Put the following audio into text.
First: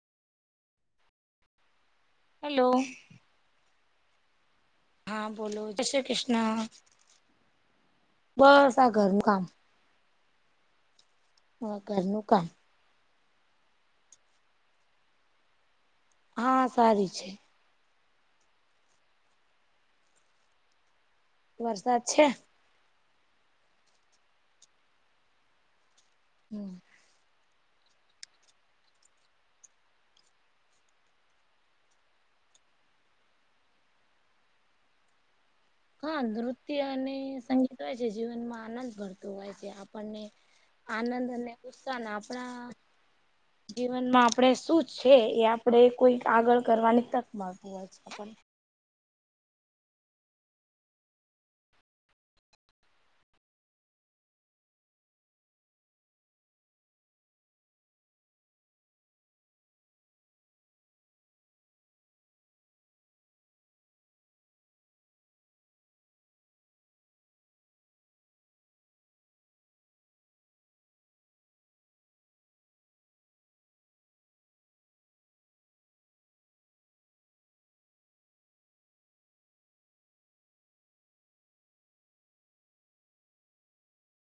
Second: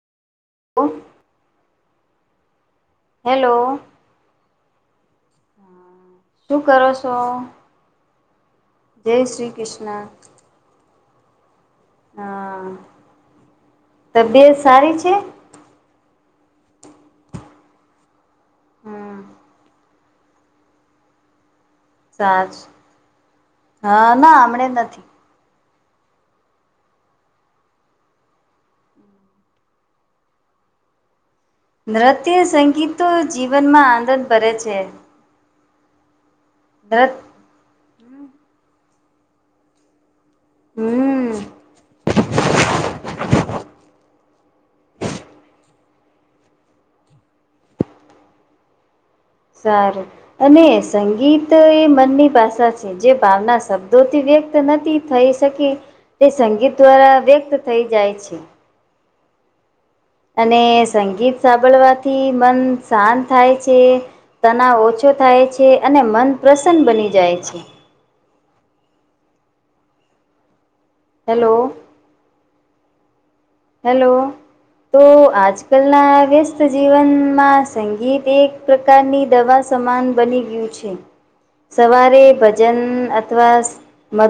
ઓહ, hello! Hello! હા, બોલો જયશ્રી શું કૃષ્ણ, કરો છો? બસ આ જય ઘરનું કામ શ્રી કૃષ્ણા! હ, ઘરનું કામ હા તબિયત સારી છે? હા, સારી છે. હા વરસાદ છે સાચ હા ના હમણાં નથી. હમ નૃત્ય સંગીતતો જીવનમાં આનંદ ભરે છે. હા નૃત્ય નૃત અને સંગીત હોય છે જીવનમાં આનંદ ભરતો હોય છે. આપ હમ આનંદ અને ઉત્સાહ આપણા જીવનમાં આપણે શું છે એ આપણેે કોઈક આગળ કરવાની તક મળશે હોય છે. પણ સારું અને સંગીત એ મનની ભાષા છે. જે ભાવના શબ્દોથી વ્યક્ત નથી થઈ શકી. તે સંગીત દ્વારા વ્યક્ત થઈ જાય છે. અને સંગીત સાંભળવાથી મન શાંત થાય છે તનાવ ઓછો થાય છે અને મન પ્રસન્ન બની જાય છે. હેલો. હેલો તો આજ કલના વ્યસ્ત જીવનમાં સંગીત એક પ્રકારની દવા સમાન બની ગયું છે. સવારે ભજન અથવા મધ